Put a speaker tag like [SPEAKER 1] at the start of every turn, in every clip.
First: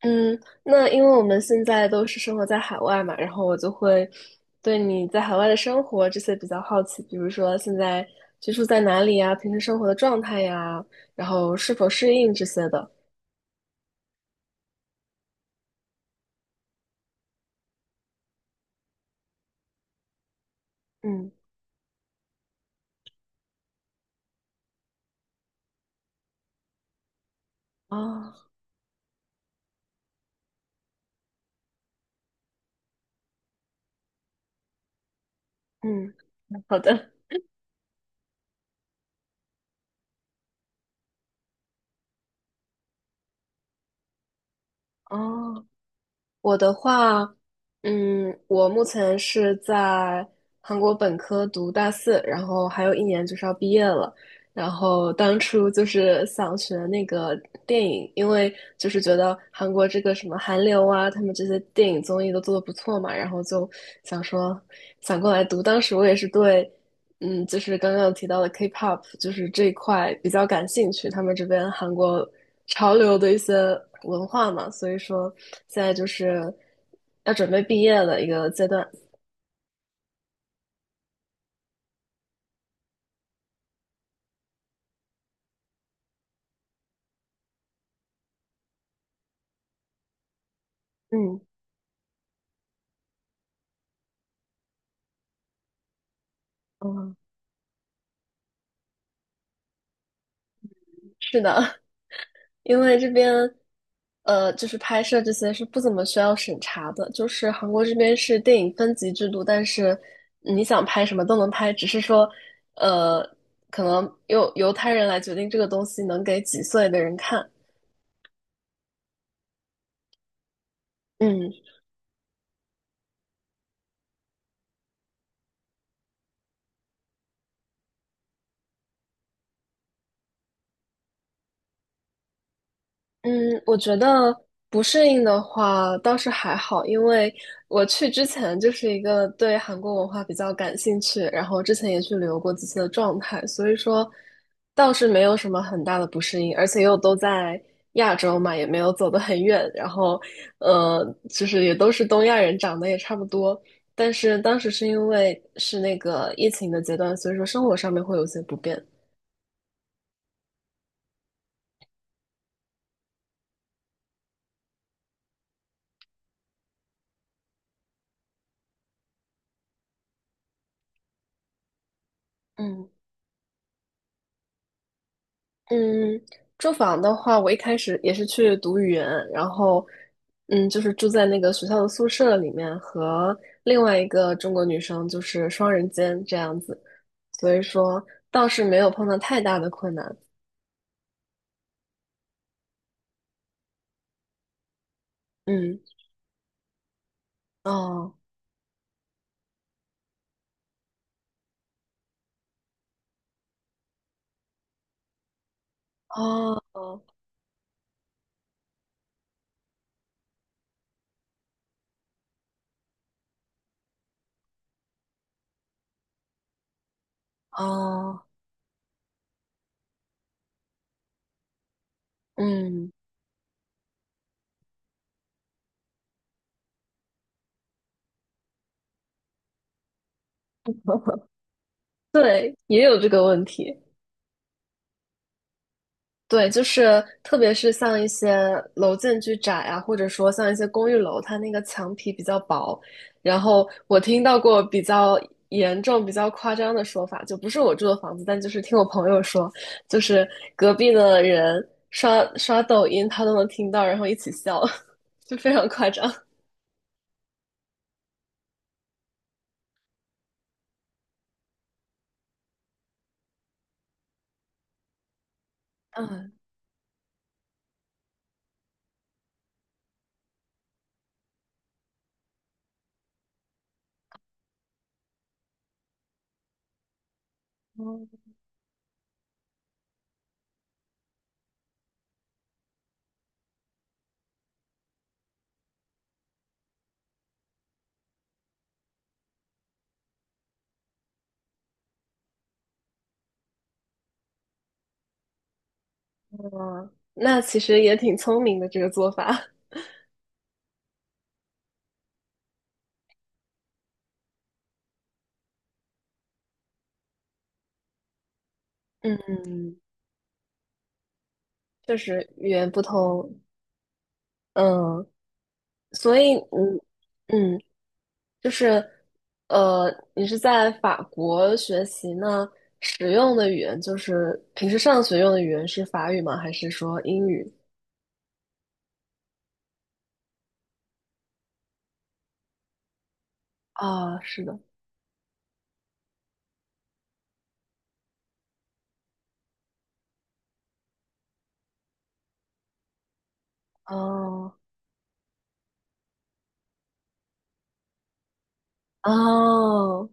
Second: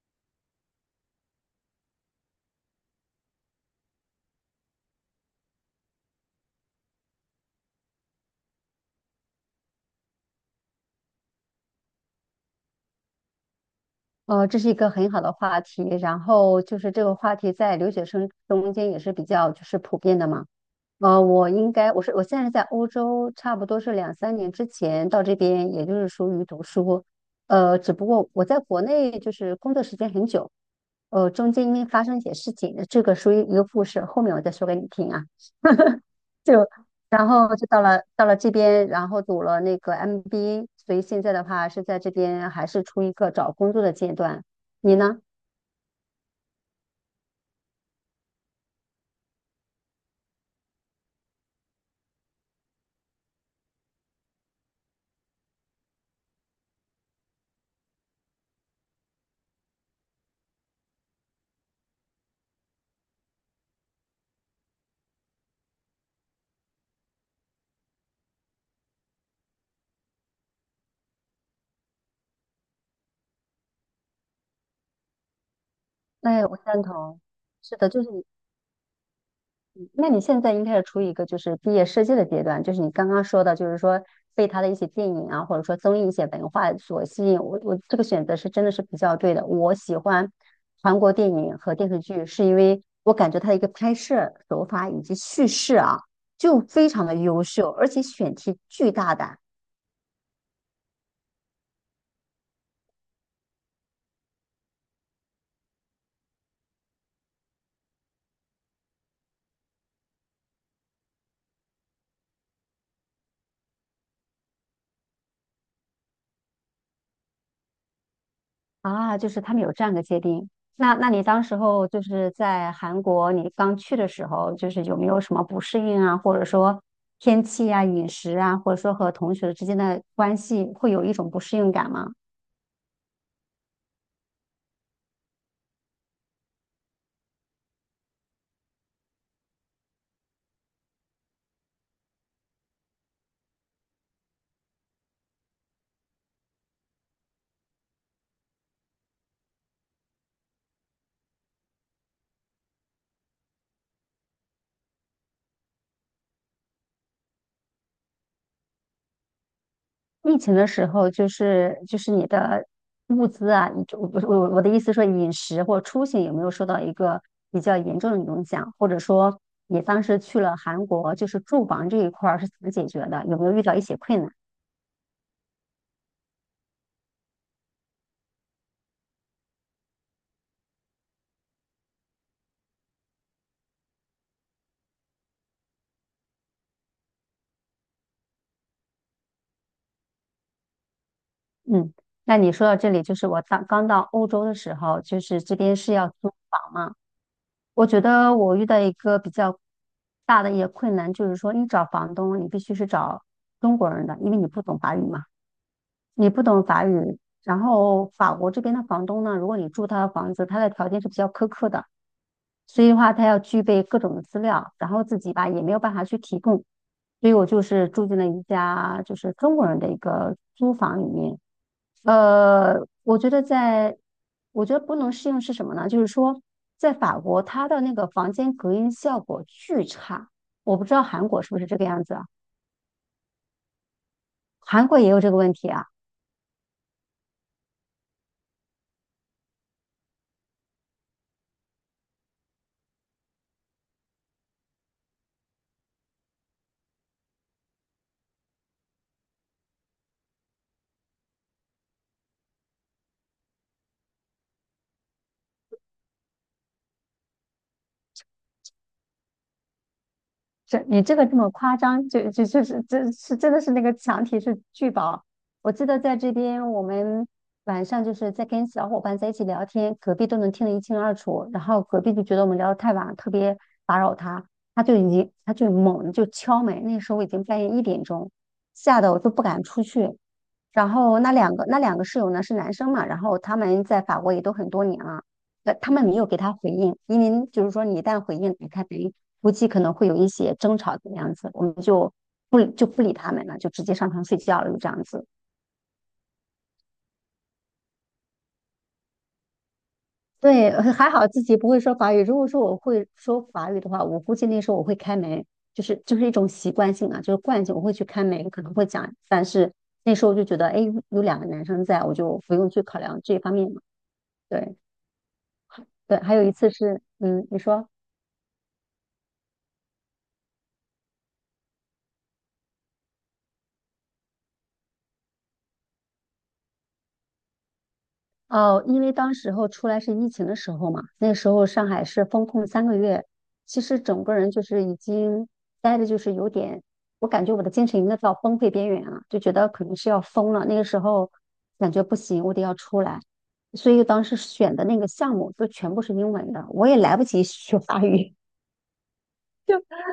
[SPEAKER 1] 嗯，那因为我们现在都是生活在海外嘛，然后我就会对你在海外的生活这些比较好奇，比如说现在居住在哪里呀，平时生活的状态呀，然后是否适应这些的。
[SPEAKER 2] 这是一个很好的话题，然后就是这个话题在留学生中间也是比较就是普遍的嘛。呃，
[SPEAKER 1] 嗯，
[SPEAKER 2] 我应该我是我现在是在欧洲，差不多是两三年之前到这边，也就是属于读书。只不过
[SPEAKER 1] 哦，
[SPEAKER 2] 我在国内就是工作时间很久，中间因为发生一些事情，这个属于一个故事，后面我再说给你听啊。
[SPEAKER 1] 嗯，
[SPEAKER 2] 就
[SPEAKER 1] 好的，
[SPEAKER 2] 然后就到了这边，然后读了那个 MBA,所以现在的话是在这边还是处于一个找工作的阶段。你呢？
[SPEAKER 1] 哦。我的话，我目前是在韩国本科读大四，然后还有一年就是要毕业了。然后当初就是想学那个电影，因为就是觉得韩国这个什么韩流啊，他们这些电影综艺都做的不错嘛，然后就想说想过来读。当时我也是对。就是刚刚有提到的 K-pop，就是这一块比较感兴趣，他们这边韩国潮流的一些文化嘛，所以说现在就
[SPEAKER 2] 哎，
[SPEAKER 1] 是
[SPEAKER 2] 我赞同。
[SPEAKER 1] 要准备
[SPEAKER 2] 是
[SPEAKER 1] 毕
[SPEAKER 2] 的，
[SPEAKER 1] 业
[SPEAKER 2] 就是
[SPEAKER 1] 的
[SPEAKER 2] 你，
[SPEAKER 1] 一个阶段。
[SPEAKER 2] 那你现在应该是处于一个就是毕业设计的阶段，就是你刚刚说的，就是说被他的一些电影啊、或者说综艺一些文化所吸引。我这个选择是真的是比较对的。我喜欢韩国电
[SPEAKER 1] 嗯，
[SPEAKER 2] 影和电视剧，是因为我感觉它的一个拍摄手法以及叙事啊，就非常的
[SPEAKER 1] 嗯，
[SPEAKER 2] 优秀，而且选题巨大胆。
[SPEAKER 1] 是的，因为这边就是拍摄这些是不怎么需要审查的，就是韩国这边是电影分级制度，但是你想拍什么都能拍，只是说呃，可能由他人来决定这个东西能给几岁的人看。
[SPEAKER 2] 啊，就是他们有这样的界定。那你当
[SPEAKER 1] 嗯。
[SPEAKER 2] 时候就是在韩国，你刚去的时候，就是有没有什么不适应啊，或者说天气啊、饮食啊，或者说和同学之间的关系，会有一种不适应感吗？
[SPEAKER 1] 嗯，我觉得不适应的话倒是还好，因为我去之前就是一个对韩国文化比较感兴趣，然后之前也去旅游过几次的状态，所以说倒是没有什么很大的不适应，而且又都在亚洲嘛，也没有走得很远，然后就是也都是东亚人，长得也差不多，但是当时是因为是那个疫情的阶段，所以说生活上面会有些不便。
[SPEAKER 2] 疫情的时候，就是你的物资啊，我不是我的意思说饮食或出行有没有受到一个比较严重的影响，或者说你当时去了韩国，就是住房这一块儿是怎么解
[SPEAKER 1] 嗯。
[SPEAKER 2] 决的？有没有遇到一些困难？
[SPEAKER 1] 嗯，住房的话，我一开始也是去读语言，然后，就是住在那个学校的宿舍里面，和另外一个中国女生就是双人间这样子，所以说倒是没有碰到太大的困难。
[SPEAKER 2] 嗯，那你说到这里，就是我当刚到欧洲的时候，就是这边
[SPEAKER 1] 嗯，
[SPEAKER 2] 是要租房嘛。我觉
[SPEAKER 1] 哦，
[SPEAKER 2] 得我遇到一个比较大的一个困难，就是说你找房东，你必须是找中国人的，因为你不懂法语嘛，你不懂法
[SPEAKER 1] 哦，
[SPEAKER 2] 语。然后法国这边的房东呢，如果你住他的房子，他的条件是比较苛刻的，所以的话，他要具备各种的资料，然后自己吧也没有办法去提供，所以我就是住进
[SPEAKER 1] 哦，
[SPEAKER 2] 了一家就是中国人的一个租房里面。呃，
[SPEAKER 1] 嗯，
[SPEAKER 2] 我觉得在，我觉得不能适应是什么呢？就是说，在法国，它的那个房间隔音效果巨差，我不知道韩国是不是这个样子啊？
[SPEAKER 1] 对，也有这个问题。
[SPEAKER 2] 韩国也有这个问题啊。
[SPEAKER 1] 对，就是特别是像一些楼间距窄啊，或者说像一些公寓楼，它那个墙皮比较薄。然后我听到过比较严重、比较夸张的说法，就不是我住的房子，但就是听我朋友说，就是隔壁的人刷刷抖音，他都能听到，然后一起笑，就非常夸张。
[SPEAKER 2] 这你这个这么夸张，就是这是真的是那个墙体是巨薄。我记得在
[SPEAKER 1] 嗯，
[SPEAKER 2] 这边，我们晚上就是在跟小伙伴在一起聊天，隔壁都能听得一清二楚。然后隔壁就觉得我们聊得太晚了特别打扰他，他就已经他就猛地就敲门。那时候已经半夜一点钟，吓得我都不敢出去。然后那两个室友呢是男生嘛，然后他们在法国也都很多年了。他们没有给他回应，因为就是说你一旦回应，他等于估计可能会有一些争吵的样子，我们就不理他们了，就直接上床睡觉了，就这样子。
[SPEAKER 1] 哦，那其实也挺聪明的这个做法，
[SPEAKER 2] 对，还好自己不会说法语。如果说我会说法语的话，我估计那时候我会开门，就是一种习惯性啊，就是惯性，我会去开门，可能会 讲。
[SPEAKER 1] 嗯，
[SPEAKER 2] 但是那时候就觉得，哎，有两个男生
[SPEAKER 1] 确
[SPEAKER 2] 在，我
[SPEAKER 1] 实
[SPEAKER 2] 就
[SPEAKER 1] 语
[SPEAKER 2] 不用
[SPEAKER 1] 言不
[SPEAKER 2] 去考量这一
[SPEAKER 1] 通。
[SPEAKER 2] 方面嘛。对
[SPEAKER 1] 嗯，所
[SPEAKER 2] 对，还
[SPEAKER 1] 以
[SPEAKER 2] 有一次
[SPEAKER 1] 。
[SPEAKER 2] 是，嗯，你
[SPEAKER 1] 嗯，
[SPEAKER 2] 说。
[SPEAKER 1] 就是，呃，你是在法国学习呢，使用的语言就是平时上学用的语言是法语吗？还是说英语？
[SPEAKER 2] 哦，因为当时候出来是疫情的时候嘛，那时候上海是封控三个月，其实
[SPEAKER 1] 啊，
[SPEAKER 2] 整个
[SPEAKER 1] 是
[SPEAKER 2] 人
[SPEAKER 1] 的，
[SPEAKER 2] 就是已经待的，就是有点，我感觉我的精神已经到崩溃边缘了，就觉得可能是要疯了。那个时候感觉不行，我得要出来，所以当时
[SPEAKER 1] 哦
[SPEAKER 2] 选的那个项目都全部是英文的，我也来不及学法语，
[SPEAKER 1] 哦，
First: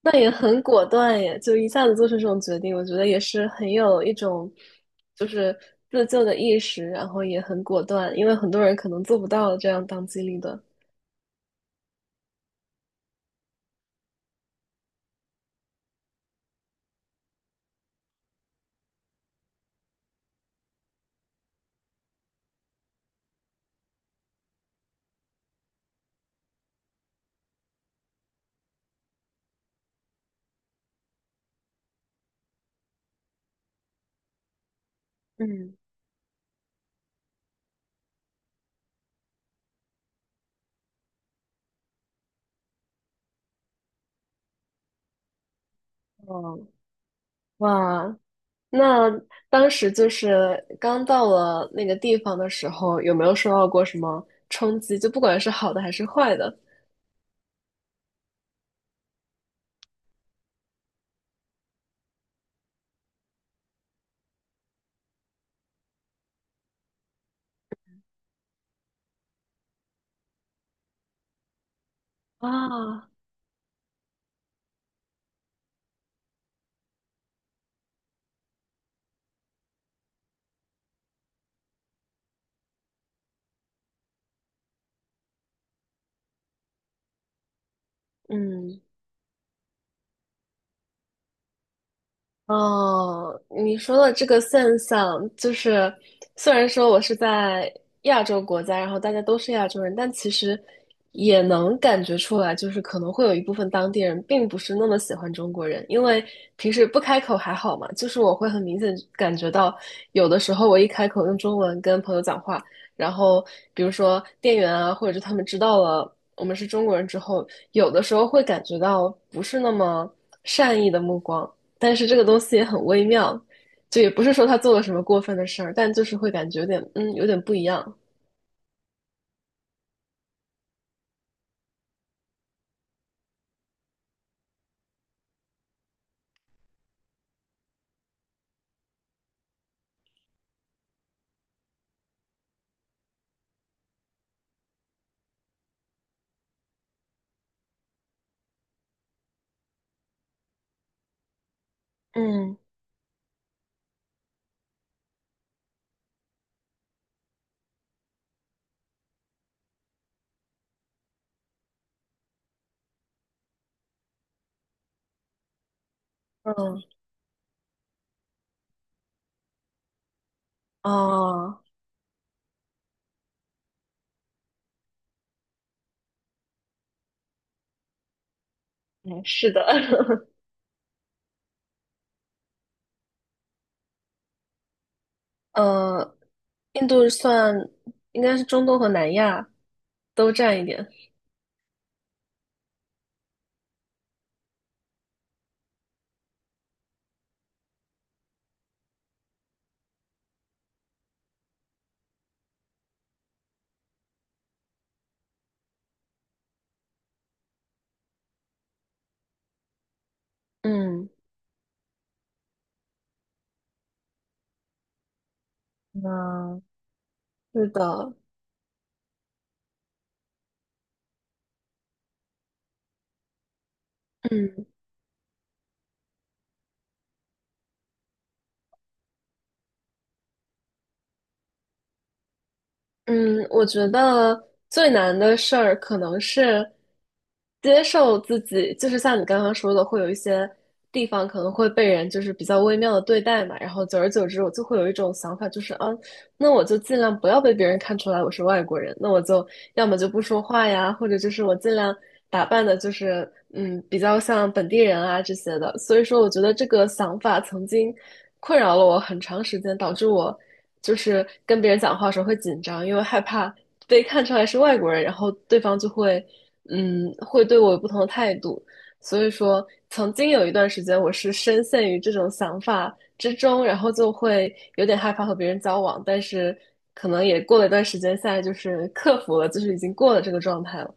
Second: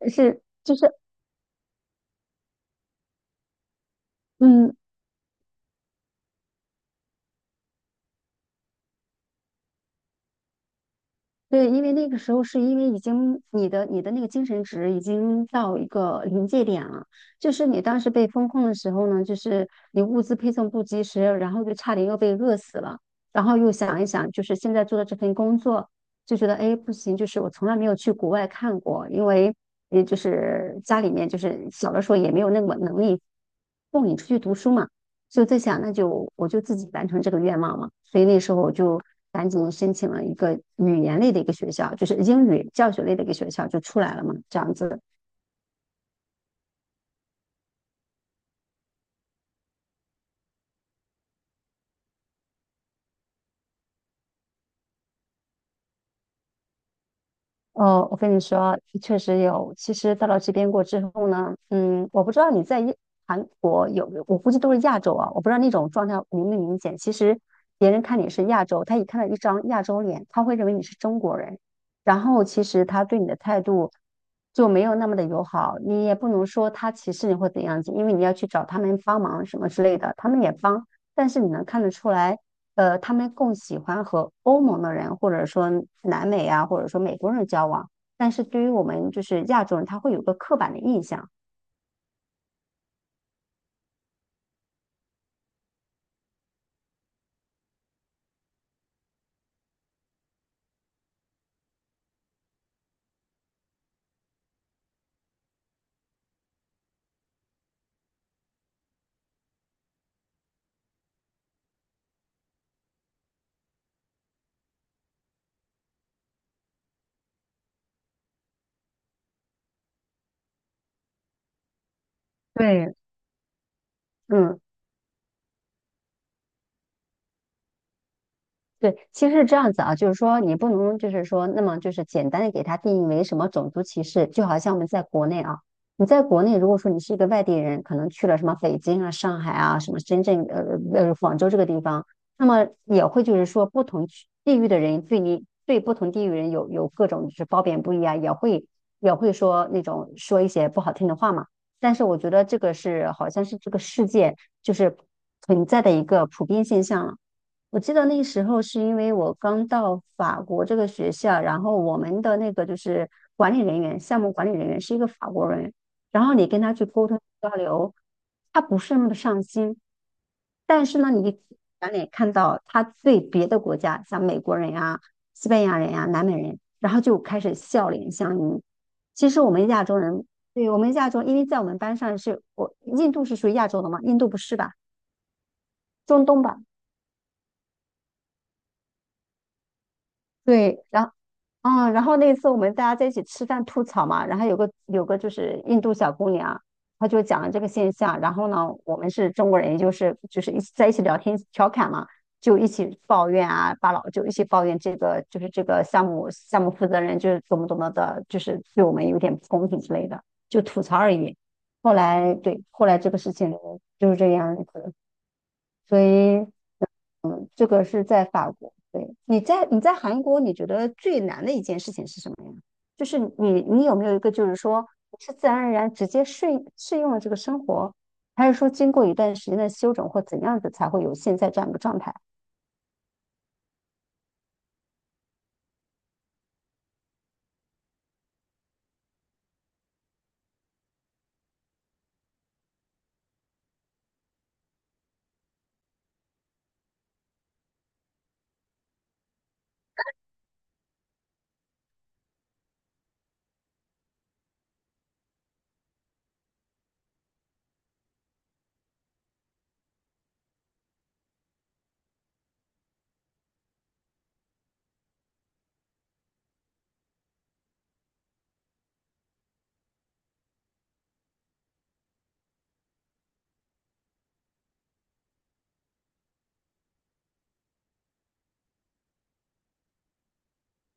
[SPEAKER 1] 那也
[SPEAKER 2] 是
[SPEAKER 1] 很
[SPEAKER 2] 就
[SPEAKER 1] 果
[SPEAKER 2] 是
[SPEAKER 1] 断耶，就一下子做出这种决定，我觉得也是很有一种
[SPEAKER 2] 嗯，
[SPEAKER 1] 就是自救的意识，然后也很果断，因为很多人可能做不到这样当机立断。
[SPEAKER 2] 对，因为那个时候是因为已经你的那个精神值已经到一个临界点了，就是你当时被封控的时候呢，就是你物资配送不及时，然后就差点又被饿死了，然后又想一想，就是现在做的这份工作，就觉得哎不行，就是我从来没有去国外看过，因为也就是家里面就是小的时候也没有那么能力供你出去读书嘛。就在
[SPEAKER 1] 嗯，
[SPEAKER 2] 想，那就我就自己完成这个愿望嘛。所以那时候我就赶紧申请了一个语言类的一个学校，就是英语教学类的一个学校就出来了嘛，这样子。
[SPEAKER 1] 哦，哇，那当时就是刚到了那个地方的时候，有没有受到过什么冲击？就不管是好的还是坏的
[SPEAKER 2] 哦，我跟你说，确实有。其实到了这边过之后呢，嗯，我不知道你韩国有，我估计都是亚洲啊，我不知道那种状态明不明显。其实别人看你是亚洲，他一看到一张亚洲脸，他会认为你是中国人，然后其实他
[SPEAKER 1] 啊，
[SPEAKER 2] 对你的态度就没有那么的友好。你也不能说他歧视你或怎样子，因为你要去找他们帮忙什么之类的，他们也帮，但是你能看得出来。他们更喜欢和欧盟的人，或者说南美啊，或者说美国人交往。但是对于
[SPEAKER 1] 嗯
[SPEAKER 2] 我们就是亚洲人，他会有个刻板的印象。
[SPEAKER 1] 哦，你说的这个现象，就是虽然说我是在亚洲国家，然后大家都是亚洲人，但其实也能感觉出来，就是可能会有一部分当地人并不是那么喜欢中国人，因为平时不开口还好嘛，就是我会很明显感觉到，有的时候我一开口用中文跟朋友讲话，然后比如说店员啊，或者是他们知道了我们是中国人之后，有的时候会感觉到不是那么善意的目光。但是这个东西也很
[SPEAKER 2] 对，
[SPEAKER 1] 微妙，就也不是说他
[SPEAKER 2] 嗯，
[SPEAKER 1] 做了什么过分的事儿，但就是会感觉有点，有点不一样。
[SPEAKER 2] 对，其实是这样子啊，就是说你不能就是说那么就是简单的给它定义为什么种族歧视，就好像我们在国内啊，你在国内如果说你是一个外地人，可能去了什么北京啊、上海啊、什么深圳、广州这个地方，那么也会就是说不同区地域的人对你对不同地域人有各种就是褒贬不一啊，也会说那种说一些不好听的话嘛。但是我觉得
[SPEAKER 1] 嗯
[SPEAKER 2] 这个是好像是这个世界就是存在的一个普遍现象了。我记得那时候是因为我刚到法国这个学校，然后我们的那个就是管理人员，项目管理人员是一个法国人，然后你跟他
[SPEAKER 1] 嗯，
[SPEAKER 2] 去沟通交流，他不是那么的上心，但是呢，你
[SPEAKER 1] 哦，
[SPEAKER 2] 转脸看到他对别的国家，像美国人呀、西班牙人呀、南美人，然后就开始笑脸相迎。
[SPEAKER 1] 嗯，
[SPEAKER 2] 其实
[SPEAKER 1] 是
[SPEAKER 2] 我
[SPEAKER 1] 的，
[SPEAKER 2] 们亚洲人，对我们亚洲，因为在我们班上是我印度是属于亚洲的嘛，印度不是吧？
[SPEAKER 1] 呃，
[SPEAKER 2] 中东吧？
[SPEAKER 1] 印度算应该是中东和南亚都占一
[SPEAKER 2] 对，
[SPEAKER 1] 点。
[SPEAKER 2] 然后。啊，然后那次我们大家在一起吃饭吐槽嘛，然后有个就是印度小姑娘，她就讲了这个现象，然后呢，我们是中国人，也就是就是一起在一起聊天调侃嘛，就一起抱怨啊，把老就一起抱怨这个就是这个项目负责人就是怎么怎么的，就是对我们有点不公平之类的，就吐槽
[SPEAKER 1] 嗯
[SPEAKER 2] 而已。后来对，后来这个事情就是这样子，所以
[SPEAKER 1] 那，
[SPEAKER 2] 这
[SPEAKER 1] 是
[SPEAKER 2] 个是
[SPEAKER 1] 的，
[SPEAKER 2] 在法国。对，你在韩国，你觉得最难的一件事情是什么呀？就是你有没有一个就是
[SPEAKER 1] 嗯。
[SPEAKER 2] 说是自然而然直接适应了这个生活，还是说经过一段时间的修整或怎样子才会有现在这样一个状态？
[SPEAKER 1] 嗯，我觉得最难的事儿可能是接受自己，就是像你刚刚说的，会有一些地方可能会被人就是比较微妙的对待嘛，然后久而久之，我就会有一种想法，就是啊，那我就尽量不要被别人看出来我是外国人，那我就要么就不说话呀，或者就是我尽量打扮的，就是比较像本地人啊这些的。所以说，我觉得这个想法曾经，困扰了我很长时间，导致我就是跟别人讲话的时候会紧张，因为害怕被看出来是外国人，然后对方就会对我有不同的态度。所以说，曾经有一段时间我是深陷于这种想法之中，然后就会有点害怕和别人交往，但是可能也过了一段时间，现在就是克服了，就是已经过了这个状态了。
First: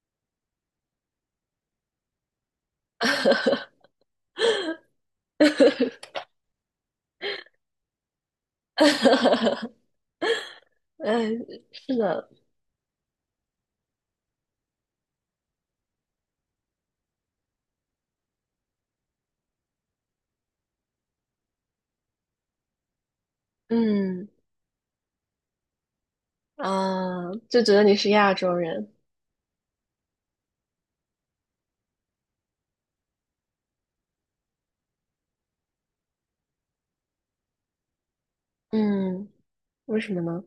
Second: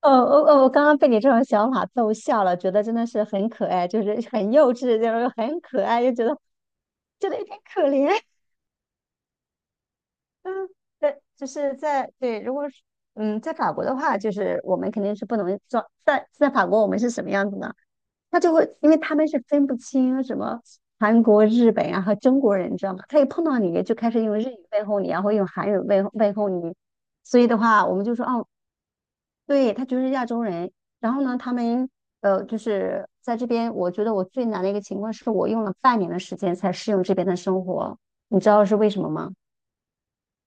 [SPEAKER 2] 哦哦哦！我刚刚被你这种想法逗笑了，觉得真的是很可爱，就是很幼稚，就是很可爱，就觉得有点可怜。嗯，对，
[SPEAKER 1] 嗯，
[SPEAKER 2] 就是
[SPEAKER 1] 是
[SPEAKER 2] 在
[SPEAKER 1] 的，
[SPEAKER 2] 对，如果是在法国的话，就是我们肯定是不能装。在法国，我们是什么样子呢？他就会，因为他们是分不清什么韩国、日本啊和中国人，你知道吗？他一碰到你就开始
[SPEAKER 1] 嗯
[SPEAKER 2] 用日语问候你啊然后用韩语问候你。
[SPEAKER 1] 啊，
[SPEAKER 2] 所以的
[SPEAKER 1] 就觉得
[SPEAKER 2] 话，
[SPEAKER 1] 你
[SPEAKER 2] 我们
[SPEAKER 1] 是
[SPEAKER 2] 就说
[SPEAKER 1] 亚
[SPEAKER 2] 哦，
[SPEAKER 1] 洲人，
[SPEAKER 2] 对，他就是亚洲人。然后呢，他们就是在这边，我觉得我最难的一个情况是我用了半年的时间才适应这边的生活，你知道是为什么
[SPEAKER 1] 嗯。
[SPEAKER 2] 吗？
[SPEAKER 1] 为什么呢？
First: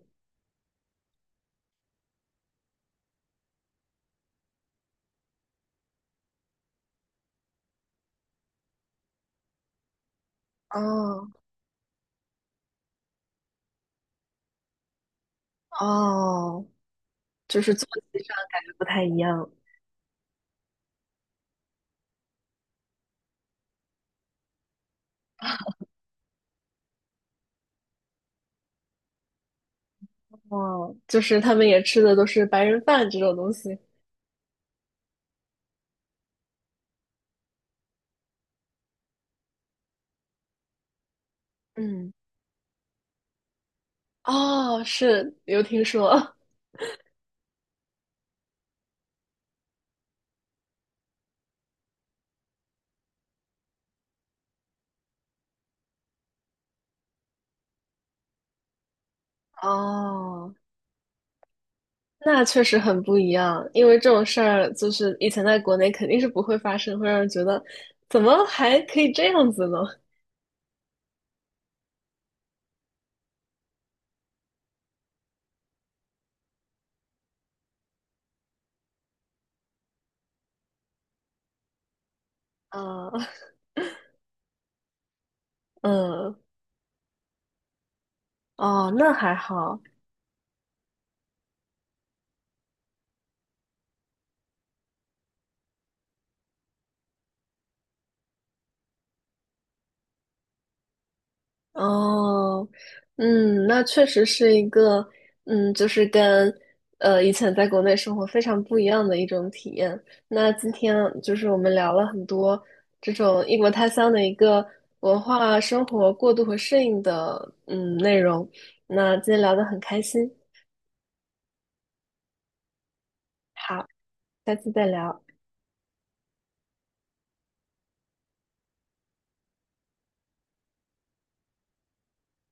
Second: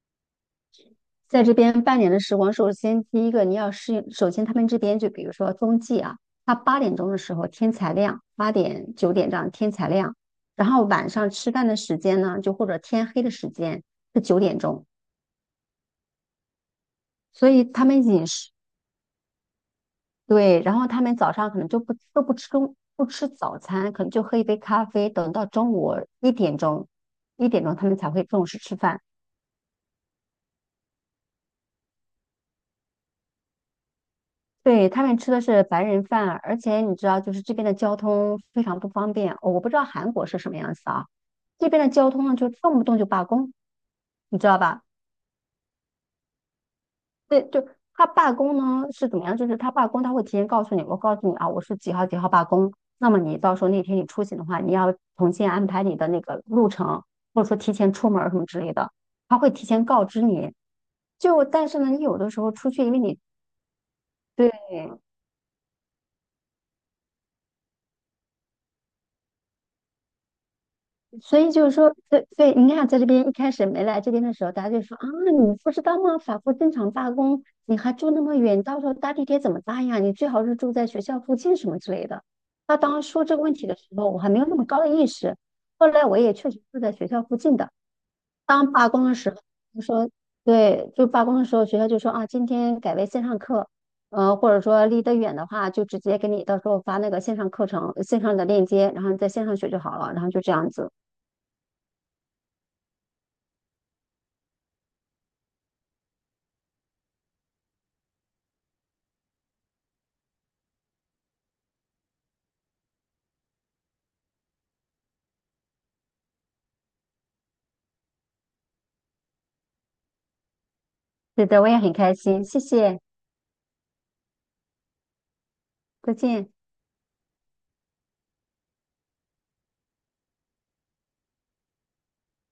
[SPEAKER 2] 在这边半年的时光，首先第一个你要适应，首先他们这边就比如说冬季啊，它8点钟的时候天才亮，8点9点这样天才亮，然后晚
[SPEAKER 1] 哦
[SPEAKER 2] 上吃饭的时间呢，就或者天黑的时间是9点钟，
[SPEAKER 1] 哦，
[SPEAKER 2] 所
[SPEAKER 1] 就
[SPEAKER 2] 以
[SPEAKER 1] 是
[SPEAKER 2] 他
[SPEAKER 1] 作
[SPEAKER 2] 们
[SPEAKER 1] 息
[SPEAKER 2] 饮
[SPEAKER 1] 上
[SPEAKER 2] 食
[SPEAKER 1] 感觉不太一样。
[SPEAKER 2] 对，然后他们早上可能就不都不吃不吃早餐，可能就喝一杯咖啡，等到中午一点钟一点钟他们才会正式吃饭，
[SPEAKER 1] 哦，就是他们也吃的都是白人饭这种东西。
[SPEAKER 2] 对，他们吃的是白人饭，而且你知道，就是这边的交通非常不方便。我不知道韩国是什么样子啊，这边的交
[SPEAKER 1] 嗯，
[SPEAKER 2] 通呢，就动不动就罢工，你知道吧？
[SPEAKER 1] 哦，是有听说。
[SPEAKER 2] 对，就他罢工呢是怎么样？就是他罢工，他会提前告诉你，我告诉你啊，我是几号几号罢工。那么你到时候那天你出行的话，你要重新安排你的那个路程，或者说提前出门儿什么之类的，他会 提前告知
[SPEAKER 1] 哦，
[SPEAKER 2] 你。就但是呢，你有的时
[SPEAKER 1] 那
[SPEAKER 2] 候
[SPEAKER 1] 确
[SPEAKER 2] 出
[SPEAKER 1] 实
[SPEAKER 2] 去，因为
[SPEAKER 1] 很不
[SPEAKER 2] 你
[SPEAKER 1] 一样，因为这种事
[SPEAKER 2] 对。
[SPEAKER 1] 儿就是以前在国内肯定是不会发生，会让人觉得怎么还可以这样子呢？
[SPEAKER 2] 所以就是说，对对，你看，在这边一开始没来这边的时候，大家就说啊，你不知道吗？法国正常罢工，你还住那么远，到时候搭地铁怎么搭呀？你最好是住在学校附近什么之类的。他当时
[SPEAKER 1] 啊、
[SPEAKER 2] 说这个问题的时候，我还没有那么高的意识。后来我也
[SPEAKER 1] 嗯，
[SPEAKER 2] 确实住在学校附近的。当罢
[SPEAKER 1] 哦，
[SPEAKER 2] 工
[SPEAKER 1] 那
[SPEAKER 2] 的时
[SPEAKER 1] 还
[SPEAKER 2] 候，
[SPEAKER 1] 好。
[SPEAKER 2] 就说对，就罢工的时候，学校就说啊，今天改为线上课，或者说离得远的话，就直接给你到时候发那个线上课程、线上的链接，然后你在线上学就好了，然后就这样子。
[SPEAKER 1] 哦，嗯，那确实是一个，就是跟以前在国内生活非常不一样的一种体验。那今天就是我们聊了很多这种异国他乡的一个文化生活过渡和适应的内容。那今天聊得很开心，
[SPEAKER 2] 是的，我也很开心，谢谢，
[SPEAKER 1] 好，下次再聊。
[SPEAKER 2] 再见。